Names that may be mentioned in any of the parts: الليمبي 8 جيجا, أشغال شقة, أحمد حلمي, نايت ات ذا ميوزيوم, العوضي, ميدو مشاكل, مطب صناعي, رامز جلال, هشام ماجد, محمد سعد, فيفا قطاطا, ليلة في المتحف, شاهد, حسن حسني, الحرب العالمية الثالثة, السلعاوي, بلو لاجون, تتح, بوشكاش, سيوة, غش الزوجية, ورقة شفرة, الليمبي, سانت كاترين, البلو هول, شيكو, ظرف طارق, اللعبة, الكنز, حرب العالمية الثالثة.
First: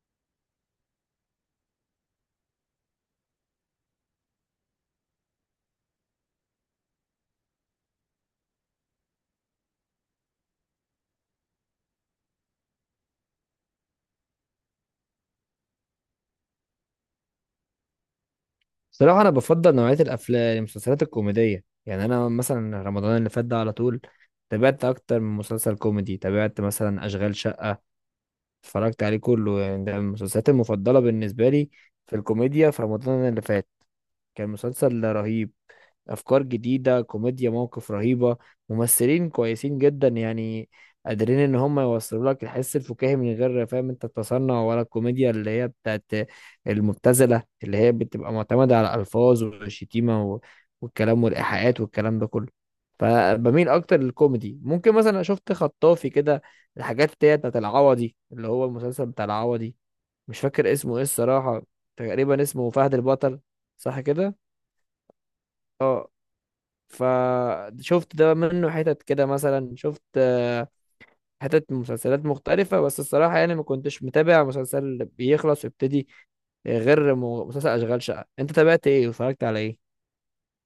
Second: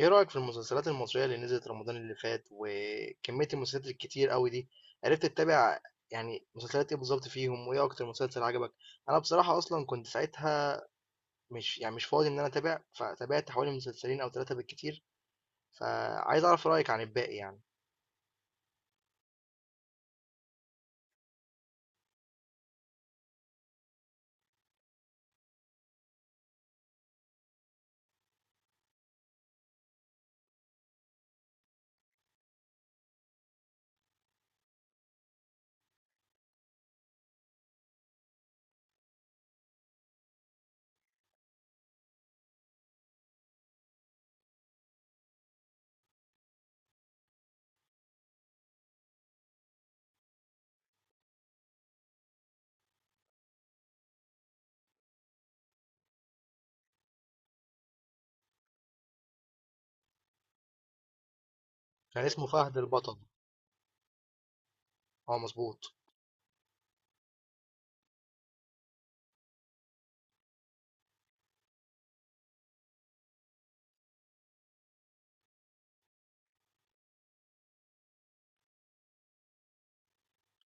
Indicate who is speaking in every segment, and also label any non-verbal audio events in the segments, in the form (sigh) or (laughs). Speaker 1: ايه رأيك في المسلسلات المصرية اللي نزلت رمضان اللي فات وكمية المسلسلات الكتير قوي دي؟ عرفت تتابع؟ يعني مسلسلات ايه بالظبط فيهم؟ وايه اكتر مسلسل عجبك؟ انا بصراحة اصلا كنت ساعتها مش يعني مش فاضي ان انا اتابع، فتابعت حوالي مسلسلين او ثلاثة بالكتير. فعايز اعرف رأيك عن الباقي يعني.
Speaker 2: صراحة، أنا بفضل نوعية الأفلام المسلسلات الكوميدية. يعني أنا مثلا رمضان اللي فات ده على طول تابعت أكتر من مسلسل كوميدي. تابعت مثلا أشغال شقة، اتفرجت عليه كله. يعني ده من المسلسلات المفضلة بالنسبة لي في الكوميديا في رمضان اللي فات. كان مسلسل رهيب، افكار جديده، كوميديا، مواقف رهيبه، ممثلين كويسين جدا. يعني قادرين ان هم يوصلوا لك الحس الفكاهي من غير فاهم انت التصنع، ولا الكوميديا اللي هي بتاعت المبتذله اللي هي بتبقى معتمده على الالفاظ والشتيمه والكلام والايحاءات والكلام ده كله. فبميل اكتر للكوميدي. ممكن مثلا شفت خطافي كده، الحاجات اللي هي بتاعت العوضي، اللي هو المسلسل بتاع العوضي. مش فاكر اسمه ايه الصراحه،
Speaker 1: كان
Speaker 2: تقريبا
Speaker 1: اسمه
Speaker 2: اسمه
Speaker 1: فهد
Speaker 2: فهد
Speaker 1: البطل.
Speaker 2: البطل. صح كده.
Speaker 1: اه، مظبوط.
Speaker 2: اه. فشفت ده منه حتت كده. مثلا شفت حتت من مسلسلات مختلفة. بس الصراحة يعني ما كنتش متابع مسلسل بيخلص ويبتدي غير مسلسل أشغال شقة. أنت تابعت إيه واتفرجت على إيه؟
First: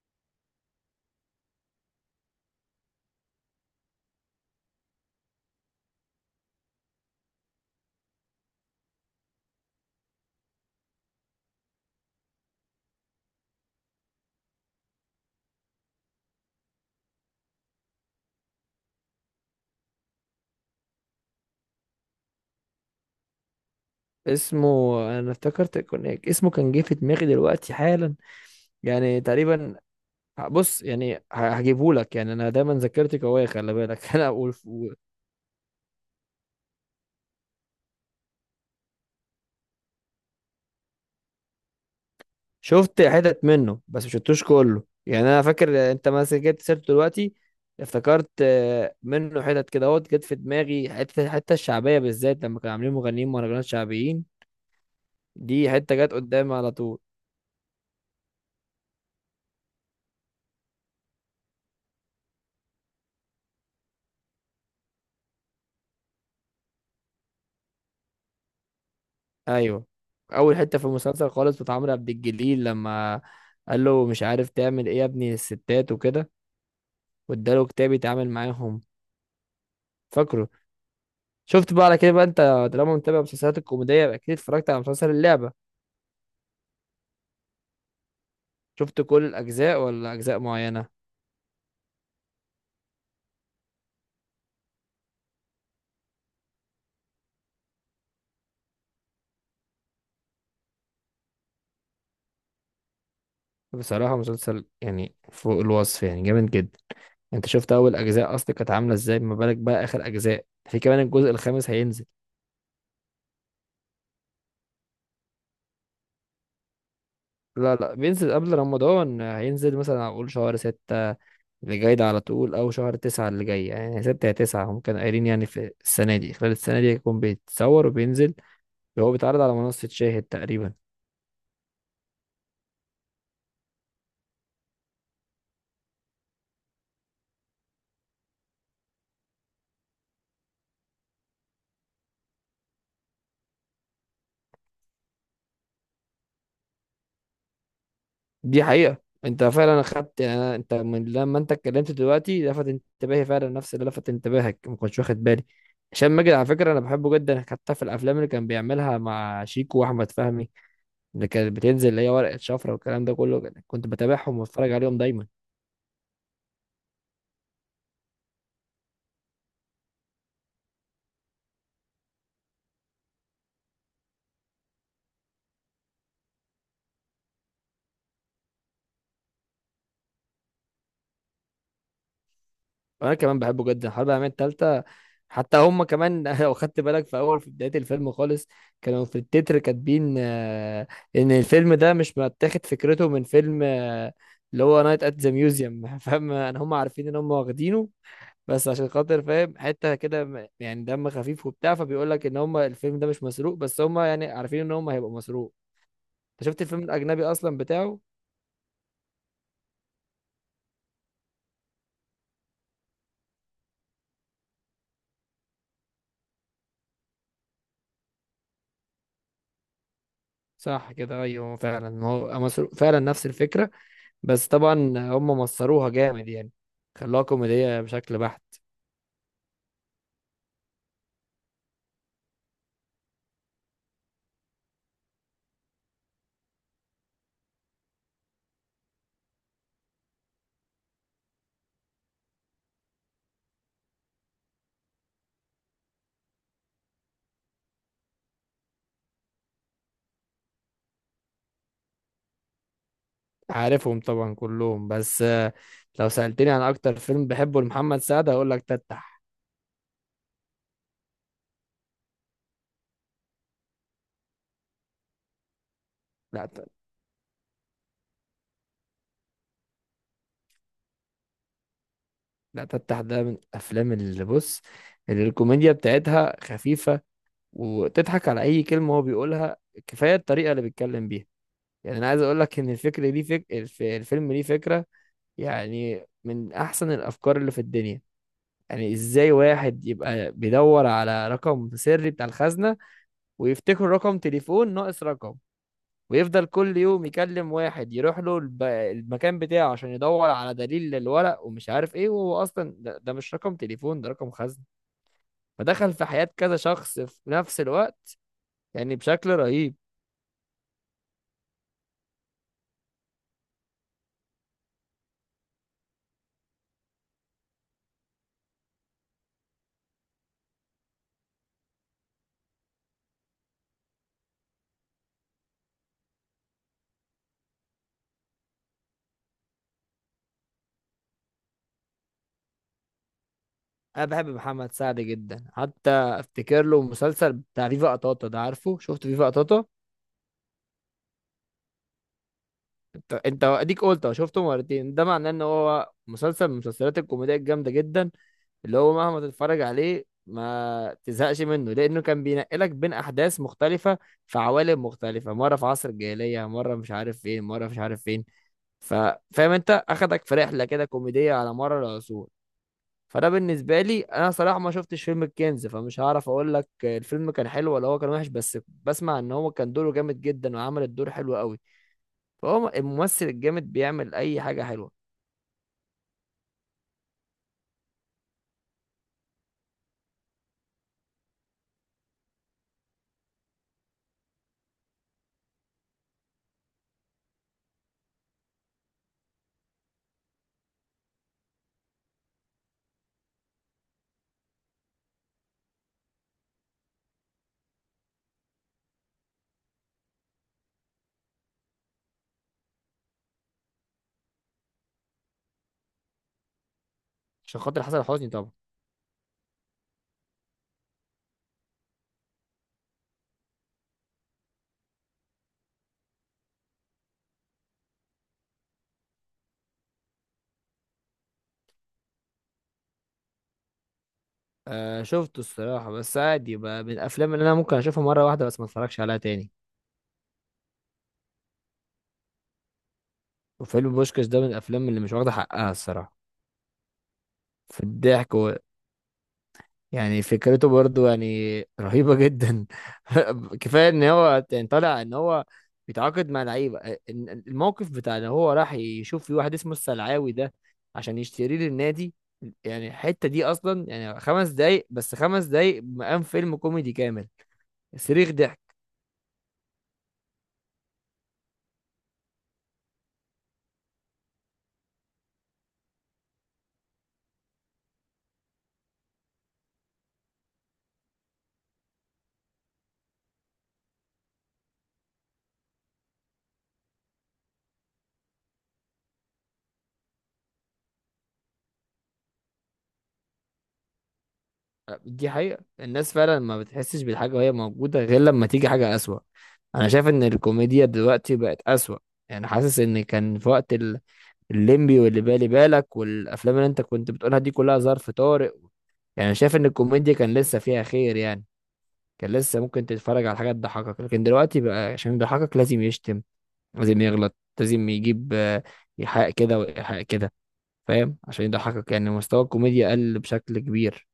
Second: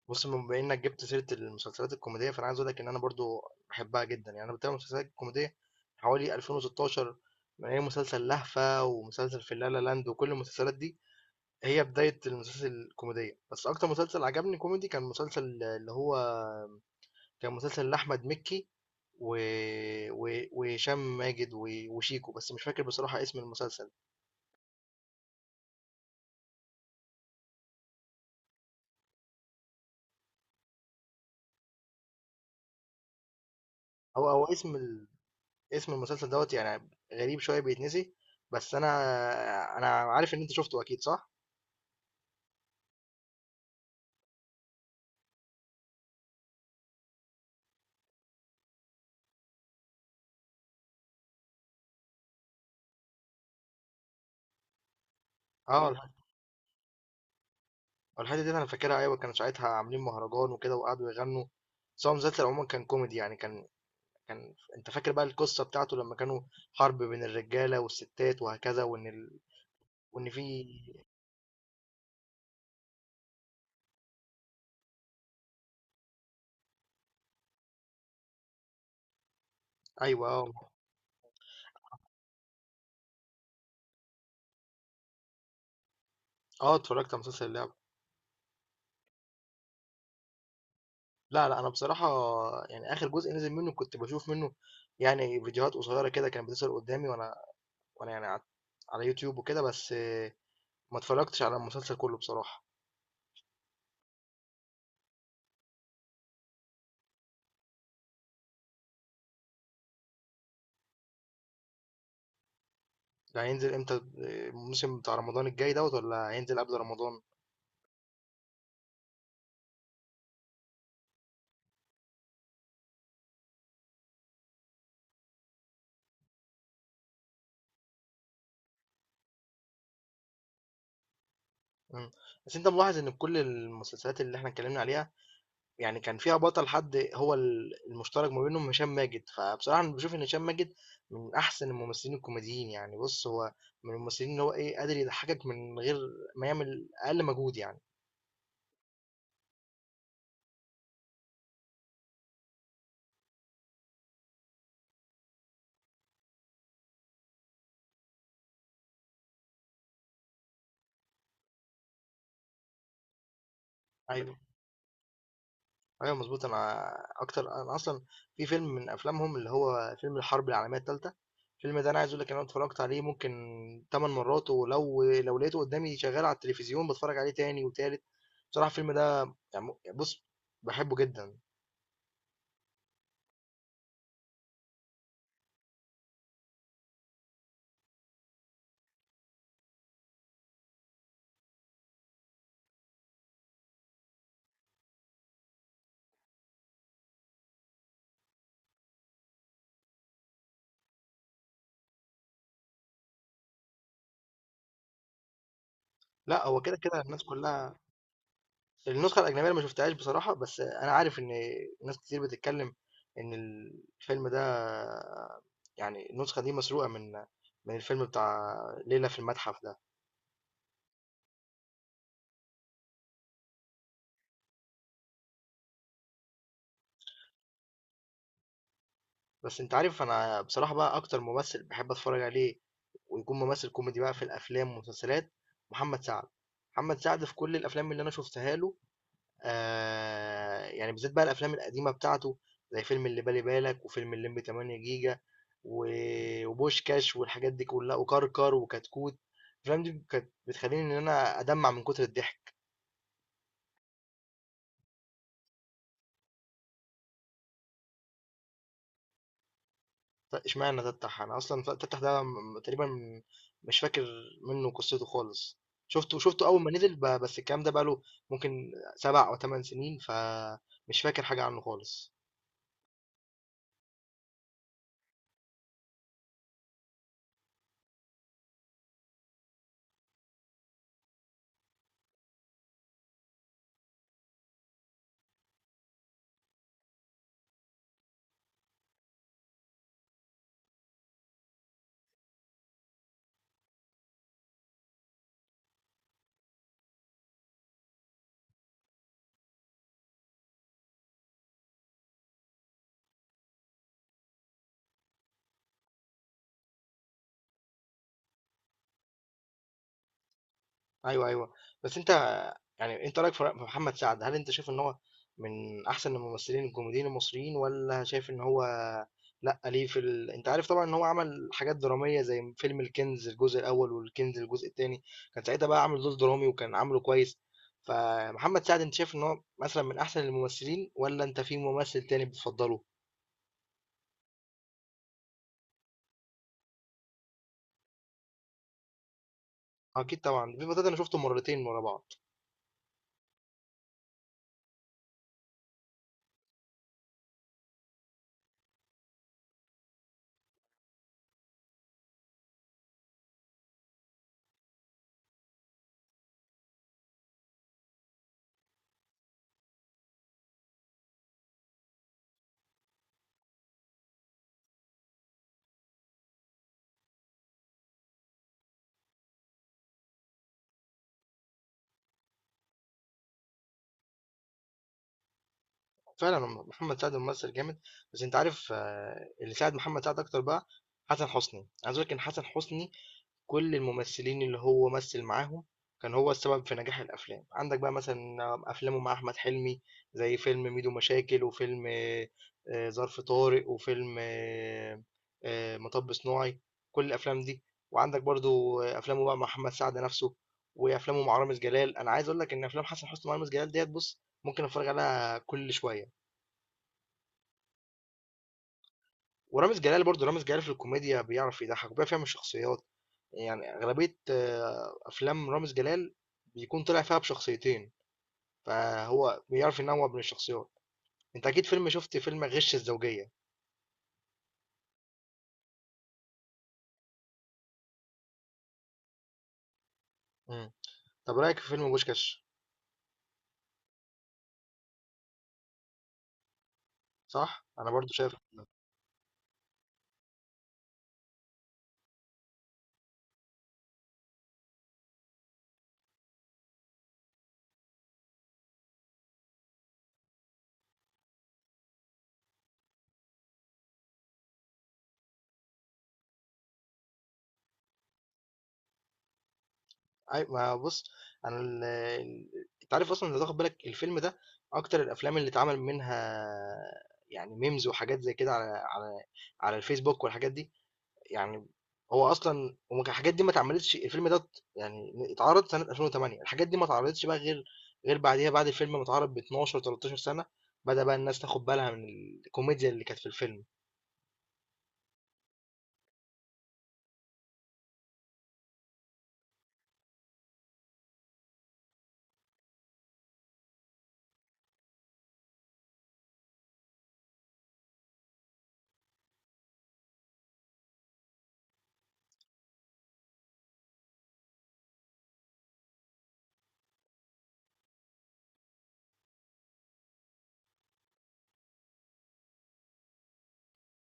Speaker 1: بص، بما انك جبت سيره المسلسلات الكوميديه، فانا عايز اقول لك ان انا برضو بحبها جدا. يعني انا بتابع مسلسلات كوميديه حوالي 2016، من اي مسلسل لهفه ومسلسل في لا لا لاند وكل المسلسلات دي، هي بدايه المسلسل الكوميديه. بس اكتر مسلسل عجبني كوميدي كان مسلسل اللي هو كان مسلسل لاحمد مكي و... وهشام ماجد وشيكو، بس مش فاكر بصراحه اسم المسلسل.
Speaker 2: اسمه، أنا افتكرت كان اسمه، كان جه في دماغي دلوقتي حالا يعني تقريبا. بص يعني هجيبهولك، يعني أنا دايما ذاكرتي قوية، خلي بالك (laughs) أنا
Speaker 1: هو او
Speaker 2: أقول.
Speaker 1: اسم اسم المسلسل دوت يعني غريب شويه بيتنسي، بس انا عارف ان انت شفته، اكيد صح.
Speaker 2: شفت حتت منه بس مش شفتوش كله. يعني انا فاكر انت مثلا جبت سيرته دلوقتي، افتكرت منه حتت كده اهوت جت في دماغي، الحته الشعبيه بالذات، لما كانوا عاملين مغنيين مهرجانات شعبيين. دي
Speaker 1: اه،
Speaker 2: حته جت قدامي على طول.
Speaker 1: الحته دي انا فاكرها. ايوه، كانوا ساعتها عاملين مهرجان وكده وقعدوا يغنوا. بس هو مسلسل عموما كان كوميدي، يعني كان انت فاكر بقى القصه بتاعته لما كانوا حرب بين الرجاله والستات وهكذا، وان
Speaker 2: ايوه.
Speaker 1: وان
Speaker 2: اول
Speaker 1: في.
Speaker 2: حته في المسلسل خالص بتاع عمرو عبد الجليل، لما قال له مش عارف تعمل ايه يا ابني الستات وكده، واداله كتاب يتعامل معاهم.
Speaker 1: ايوه. اه.
Speaker 2: فاكره. شفت بقى على كده بقى انت، طالما متابع مسلسلات الكوميديا يبقى اكيد اتفرجت على مسلسل اللعبه.
Speaker 1: اه، اتفرجت على مسلسل اللعبه.
Speaker 2: شفت كل الاجزاء ولا اجزاء معينه؟
Speaker 1: لا، لا، انا بصراحه يعني اخر جزء نزل منه كنت بشوف منه يعني فيديوهات قصيره كده كانت بتظهر قدامي، وانا يعني على يوتيوب وكده، بس ما اتفرجتش على المسلسل كله بصراحه.
Speaker 2: بصراحة مسلسل يعني فوق الوصف، يعني جامد جدا. انت شفت اول اجزاء اصلا كانت عاملة ازاي، ما بالك بقى اخر اجزاء، في كمان الجزء الخامس هينزل.
Speaker 1: ده هينزل امتى؟ الموسم بتاع رمضان الجاي دوت، ولا هينزل قبل رمضان؟
Speaker 2: لا لا، بينزل قبل رمضان. هينزل مثلا اقول شهر 6 اللي جاي ده على طول، او شهر 9 اللي جاي. يعني 6 يا 9 هم كانوا قايلين. يعني في السنة دي، خلال السنة دي هيكون بيتصور وبينزل. هو بيتعرض على منصة شاهد تقريبا.
Speaker 1: إمم. بس أنت ملاحظ إن في كل المسلسلات اللي إحنا اتكلّمنا عليها، يعني كان فيها بطل، حد هو المشترك ما بينهم هشام ماجد، فبصراحة أنا باشوف إن هشام ماجد من أحسن الممثلين الكوميديين. يعني بُص، هو من الممثلين اللي هو إيه، قادر يضحّكك من غير ما يعمل أقل مجهود يعني.
Speaker 2: دي حقيقة. انت فعلا اخدت يعني، انت من لما انت اتكلمت دلوقتي لفت انتباهي فعلا نفس اللي لفت انتباهك، ما كنتش واخد بالي. هشام ماجد على فكرة انا بحبه جدا، حتى في الافلام اللي كان بيعملها مع شيكو واحمد فهمي، اللي كانت بتنزل، اللي هي ورقة شفرة والكلام ده كله، كنت بتابعهم
Speaker 1: أيوه.
Speaker 2: واتفرج عليهم دايما.
Speaker 1: ايوه، مظبوط. انا اكتر، انا اصلا في فيلم من افلامهم اللي هو فيلم الحرب العالميه الثالثه، الفيلم ده انا عايز اقول لك إن انا اتفرجت عليه ممكن 8 مرات، ولو لقيته قدامي شغال على التلفزيون بتفرج عليه تاني وتالت. بصراحه الفيلم ده يعني بص، بحبه جدا.
Speaker 2: انا كمان بحبه جدا، حرب العالميه الثالثه. حتى هم كمان (laughs) لو خدت بالك في بدايه الفيلم خالص، كانوا في التتر كاتبين ان الفيلم ده مش متاخد فكرته من فيلم اللي هو نايت ات ذا ميوزيوم. (laughs) فاهم انا، هم عارفين ان هم واخدينه، بس عشان خاطر فاهم حته كده، يعني دم خفيف وبتاع، فبيقول لك ان هم الفيلم ده مش مسروق، بس هم يعني عارفين ان هم هيبقى مسروق. انت
Speaker 1: لا، هو
Speaker 2: شفت
Speaker 1: كده
Speaker 2: الفيلم
Speaker 1: كده
Speaker 2: الاجنبي
Speaker 1: الناس
Speaker 2: اصلا
Speaker 1: كلها.
Speaker 2: بتاعه؟
Speaker 1: النسخه الاجنبيه أنا ما شفتهاش بصراحه، بس انا عارف ان ناس كتير بتتكلم ان الفيلم ده يعني النسخه دي مسروقه من الفيلم بتاع ليله في المتحف ده.
Speaker 2: صح كده، ايوه فعلا هو مسروق فعلا، نفس الفكره. بس طبعا هم مصروها جامد يعني، خلوها كوميدية بشكل بحت.
Speaker 1: بس أنت عارف أنا بصراحة بقى أكتر ممثل بحب أتفرج عليه ويكون ممثل كوميدي بقى في الأفلام والمسلسلات، محمد سعد. محمد سعد في كل الأفلام اللي أنا شفتها له، آه، يعني بالذات بقى الأفلام القديمة بتاعته، زي فيلم اللي بالي بالك وفيلم الليمبي 8 جيجا وبوشكاش والحاجات دي كلها وكركر وكتكوت. الأفلام دي كانت بتخليني إن أنا أدمع من كتر الضحك.
Speaker 2: عارفهم طبعا كلهم، بس لو سألتني عن أكتر فيلم بحبه لمحمد سعد هقول لك تتح.
Speaker 1: لا، اشمعنى تفتح؟ انا اصلا تفتح ده تقريبا مش فاكر منه قصته خالص. شفته
Speaker 2: لا
Speaker 1: اول
Speaker 2: ت-
Speaker 1: ما نزل، بس الكلام ده بقاله ممكن 7 أو 8 سنين، فمش فاكر حاجه عنه خالص.
Speaker 2: لا تتح ده من الأفلام، اللي بص اللي الكوميديا بتاعتها خفيفة، وتضحك على أي كلمة هو بيقولها. كفاية الطريقة اللي بيتكلم بيها. يعني أنا عايز أقول لك إن الفكرة دي، الفيلم ليه فكرة يعني من أحسن الأفكار اللي في الدنيا. يعني إزاي واحد يبقى بيدور على رقم سري بتاع الخزنة، ويفتكروا رقم تليفون ناقص رقم، ويفضل كل يوم يكلم واحد يروح له المكان بتاعه عشان يدور على دليل للورق ومش عارف ايه، وهو اصلا ده مش رقم تليفون، ده رقم خزنة. فدخل في حياة كذا شخص في نفس الوقت، يعني بشكل رهيب.
Speaker 1: أيوه، أيوه. بس أنت يعني أنت رأيك في في محمد سعد، هل أنت شايف إن هو من أحسن الممثلين الكوميديين المصريين، والّا شايف إن هو لأ؟ ليه في ال أنت عارف طبعًا إن هو عمل حاجات درامية زي فيلم الكنز الجزء الأول والكنز الجزء التاني، كان ساعتها بقى عامل دور درامي وكان عامله كويس. فمحمد سعد أنت شايف إن هو مثلًا من أحسن الممثلين والّا أنت في ممثل تاني بتفضّله؟
Speaker 2: انا بحب محمد سعد جدا، حتى افتكر له مسلسل بتاع فيفا قطاطا ده، عارفه؟ شفت فيفا قطاطا؟
Speaker 1: أكيد طبعًا، الفيلم ده أنا شُفته مرّتين ورا بعض.
Speaker 2: انت اديك قلت أهو، شفته مرتين، ده معناه ان هو مسلسل من المسلسلات الكوميدية الجامدة جدا، اللي هو مهما تتفرج عليه ما تزهقش منه، لانه كان بينقلك بين احداث مختلفه في عوالم مختلفه. مره في عصر الجاهليه، مره مش عارف فين، مره مش عارف فين. ف- فاهم انت، اخدك في رحله كده كوميديه على مر العصور. فده بالنسبه لي، انا صراحه ما شفتش فيلم الكنز، فمش هعرف اقول لك الفيلم كان حلو ولا هو كان وحش، بس بسمع ان هو كان دوره جامد جدا وعمل الدور حلو قوي. فهو الممثل الجامد بيعمل اي حاجه حلوه.
Speaker 1: فعلًا، محمد سعد ممثّل جامد. بس أنت عارف، اللي ساعد محمد سعد أكتر بقى حسن حسني. عايز أقول لك إن حسن حسني كل الممثلين اللي هو مثّل معاهم كان هو السبب في نجاح الأفلام. عندك بقى مثلًا أفلامه مع أحمد حلمي، زي فيلم ميدو مشاكل، وفيلم ظرف طارق، وفيلم مطب صناعي، كل الأفلام دي، وعندك برضه أفلامه بقى مع محمد سعد نَفْسه، وأفلامه مع رامز جلال. أنا عايز أقول لك إن أفلام حسن حسني مع رامز جلال ديّة بُص، ممكن أتفرّج عليها كل شوية.
Speaker 2: عشان خاطر حسن حسني طبعا.
Speaker 1: ورامز جلال برضه، رامز جلال في الكوميديا بيعرف يضحك وبيعرف يعمل شخصيات. يعني أغلبية أفلام رامز جلال بيكون طلع فيها بشخصيتين، فهو بيعرف ينوع بين الشخصيات. أنت أكيد شفت فيلم غش الزوجية.
Speaker 2: آه شفته الصراحة، بس عادي بقى، من الأفلام اللي أنا ممكن أشوفها مرة واحدة بس ما أتفرجش عليها تاني.
Speaker 1: مم. طب رأيك في فيلم بوشكاش؟
Speaker 2: وفيلم بوشكاش ده من الأفلام اللي مش واخدة حقها الصراحة
Speaker 1: صح؟
Speaker 2: في
Speaker 1: أنا برضو شايف.
Speaker 2: الضحك يعني فكرته برضو يعني رهيبة جدا. (laughs) كفاية إن هو يعني طالع إن هو بيتعاقد مع لعيبة، الموقف بتاع إن هو راح يشوف في واحد اسمه السلعاوي ده عشان يشتريه للنادي. يعني الحتة دي أصلا يعني 5 دقايق، بس 5 دقايق مقام فيلم كوميدي كامل. صريخ ضحك.
Speaker 1: أي ما بص، أنا أنت عارف أصلا، لو تاخد بالك الفيلم ده أكتر الأفلام اللي اتعمل منها يعني ميمز وحاجات زي كده على على الفيسبوك والحاجات دي، يعني هو أصلًا وما كان الحاجات دي ما اتعملتش. الفيلم ده يعني اتعرض سنة 2008، الحاجات دي ما اتعرضتش بقى غير بعديها، بعد الفيلم ما اتعرض ب12 13 سنة، بدأ بقى الناس تاخد بالها من الكوميديا اللي كانت في الفيلم.
Speaker 2: دي حقيقة، الناس فعلا ما بتحسش بالحاجة وهي موجودة غير لما تيجي حاجة أسوأ. أنا شايف إن الكوميديا دلوقتي بقت أسوأ. يعني حاسس إن كان في وقت الليمبي واللي بالي بالك والأفلام اللي أنت كنت بتقولها دي كلها، ظرف طارئ. يعني شايف إن الكوميديا كان لسه فيها خير. يعني كان لسه ممكن تتفرج على حاجة تضحكك، لكن دلوقتي بقى عشان يضحكك لازم يشتم، لازم يغلط، لازم يجيب إيحاء كده وإيحاء كده، فاهم؟ عشان يضحكك يعني مستوى الكوميديا قل بشكل كبير.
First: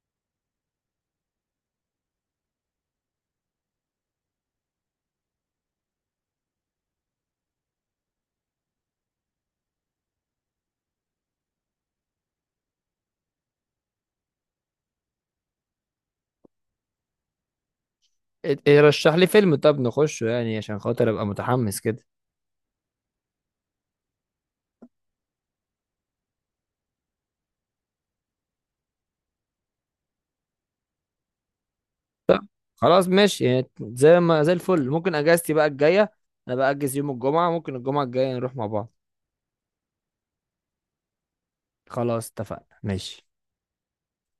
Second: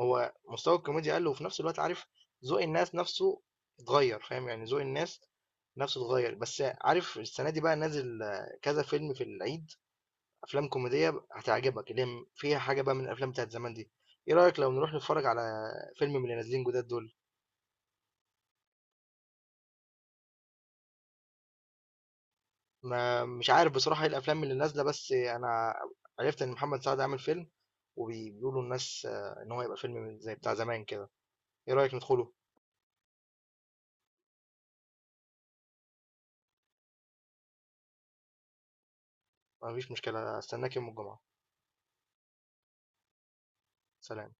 Speaker 1: هو مستوى الكوميديا قَل، وفي نفس الوقت، عارف، ذوق الناس نفسه اتغيّر، فاهم، يعني ذوق الناس نفسه اتغيّر. بس عارف، السنة دي بقى نازل كذا فيلم في العيد، أفلام كوميدية هتعجبك اللي هي فيها حاجة بقى من الأفلام بتاعة زمان دي. إيه رأيك لو نروح نتفرج على فيلم من اللي نازلين جداد دول؟
Speaker 2: إيه، رشح لي فيلم طب نخشه، يعني عشان خاطر ابقى متحمس كده.
Speaker 1: ما مش عارف بصراحة ايه الافلام اللي نازلة، بس انا عرفت ان محمد سعد عامل فيلم، وبيقولوا الناس ان هو يبقى فيلم زي بتاع زمان كده. ايه رأيك ندخله؟
Speaker 2: خلاص ماشي، يعني زي ما زي الفل. ممكن اجازتي بقى الجايه، انا بأجز يوم الجمعه، ممكن الجمعه الجايه نروح مع بعض.
Speaker 1: مفيش مشكلة، استناك يوم الجمعة.
Speaker 2: خلاص اتفقنا ماشي.
Speaker 1: سلام.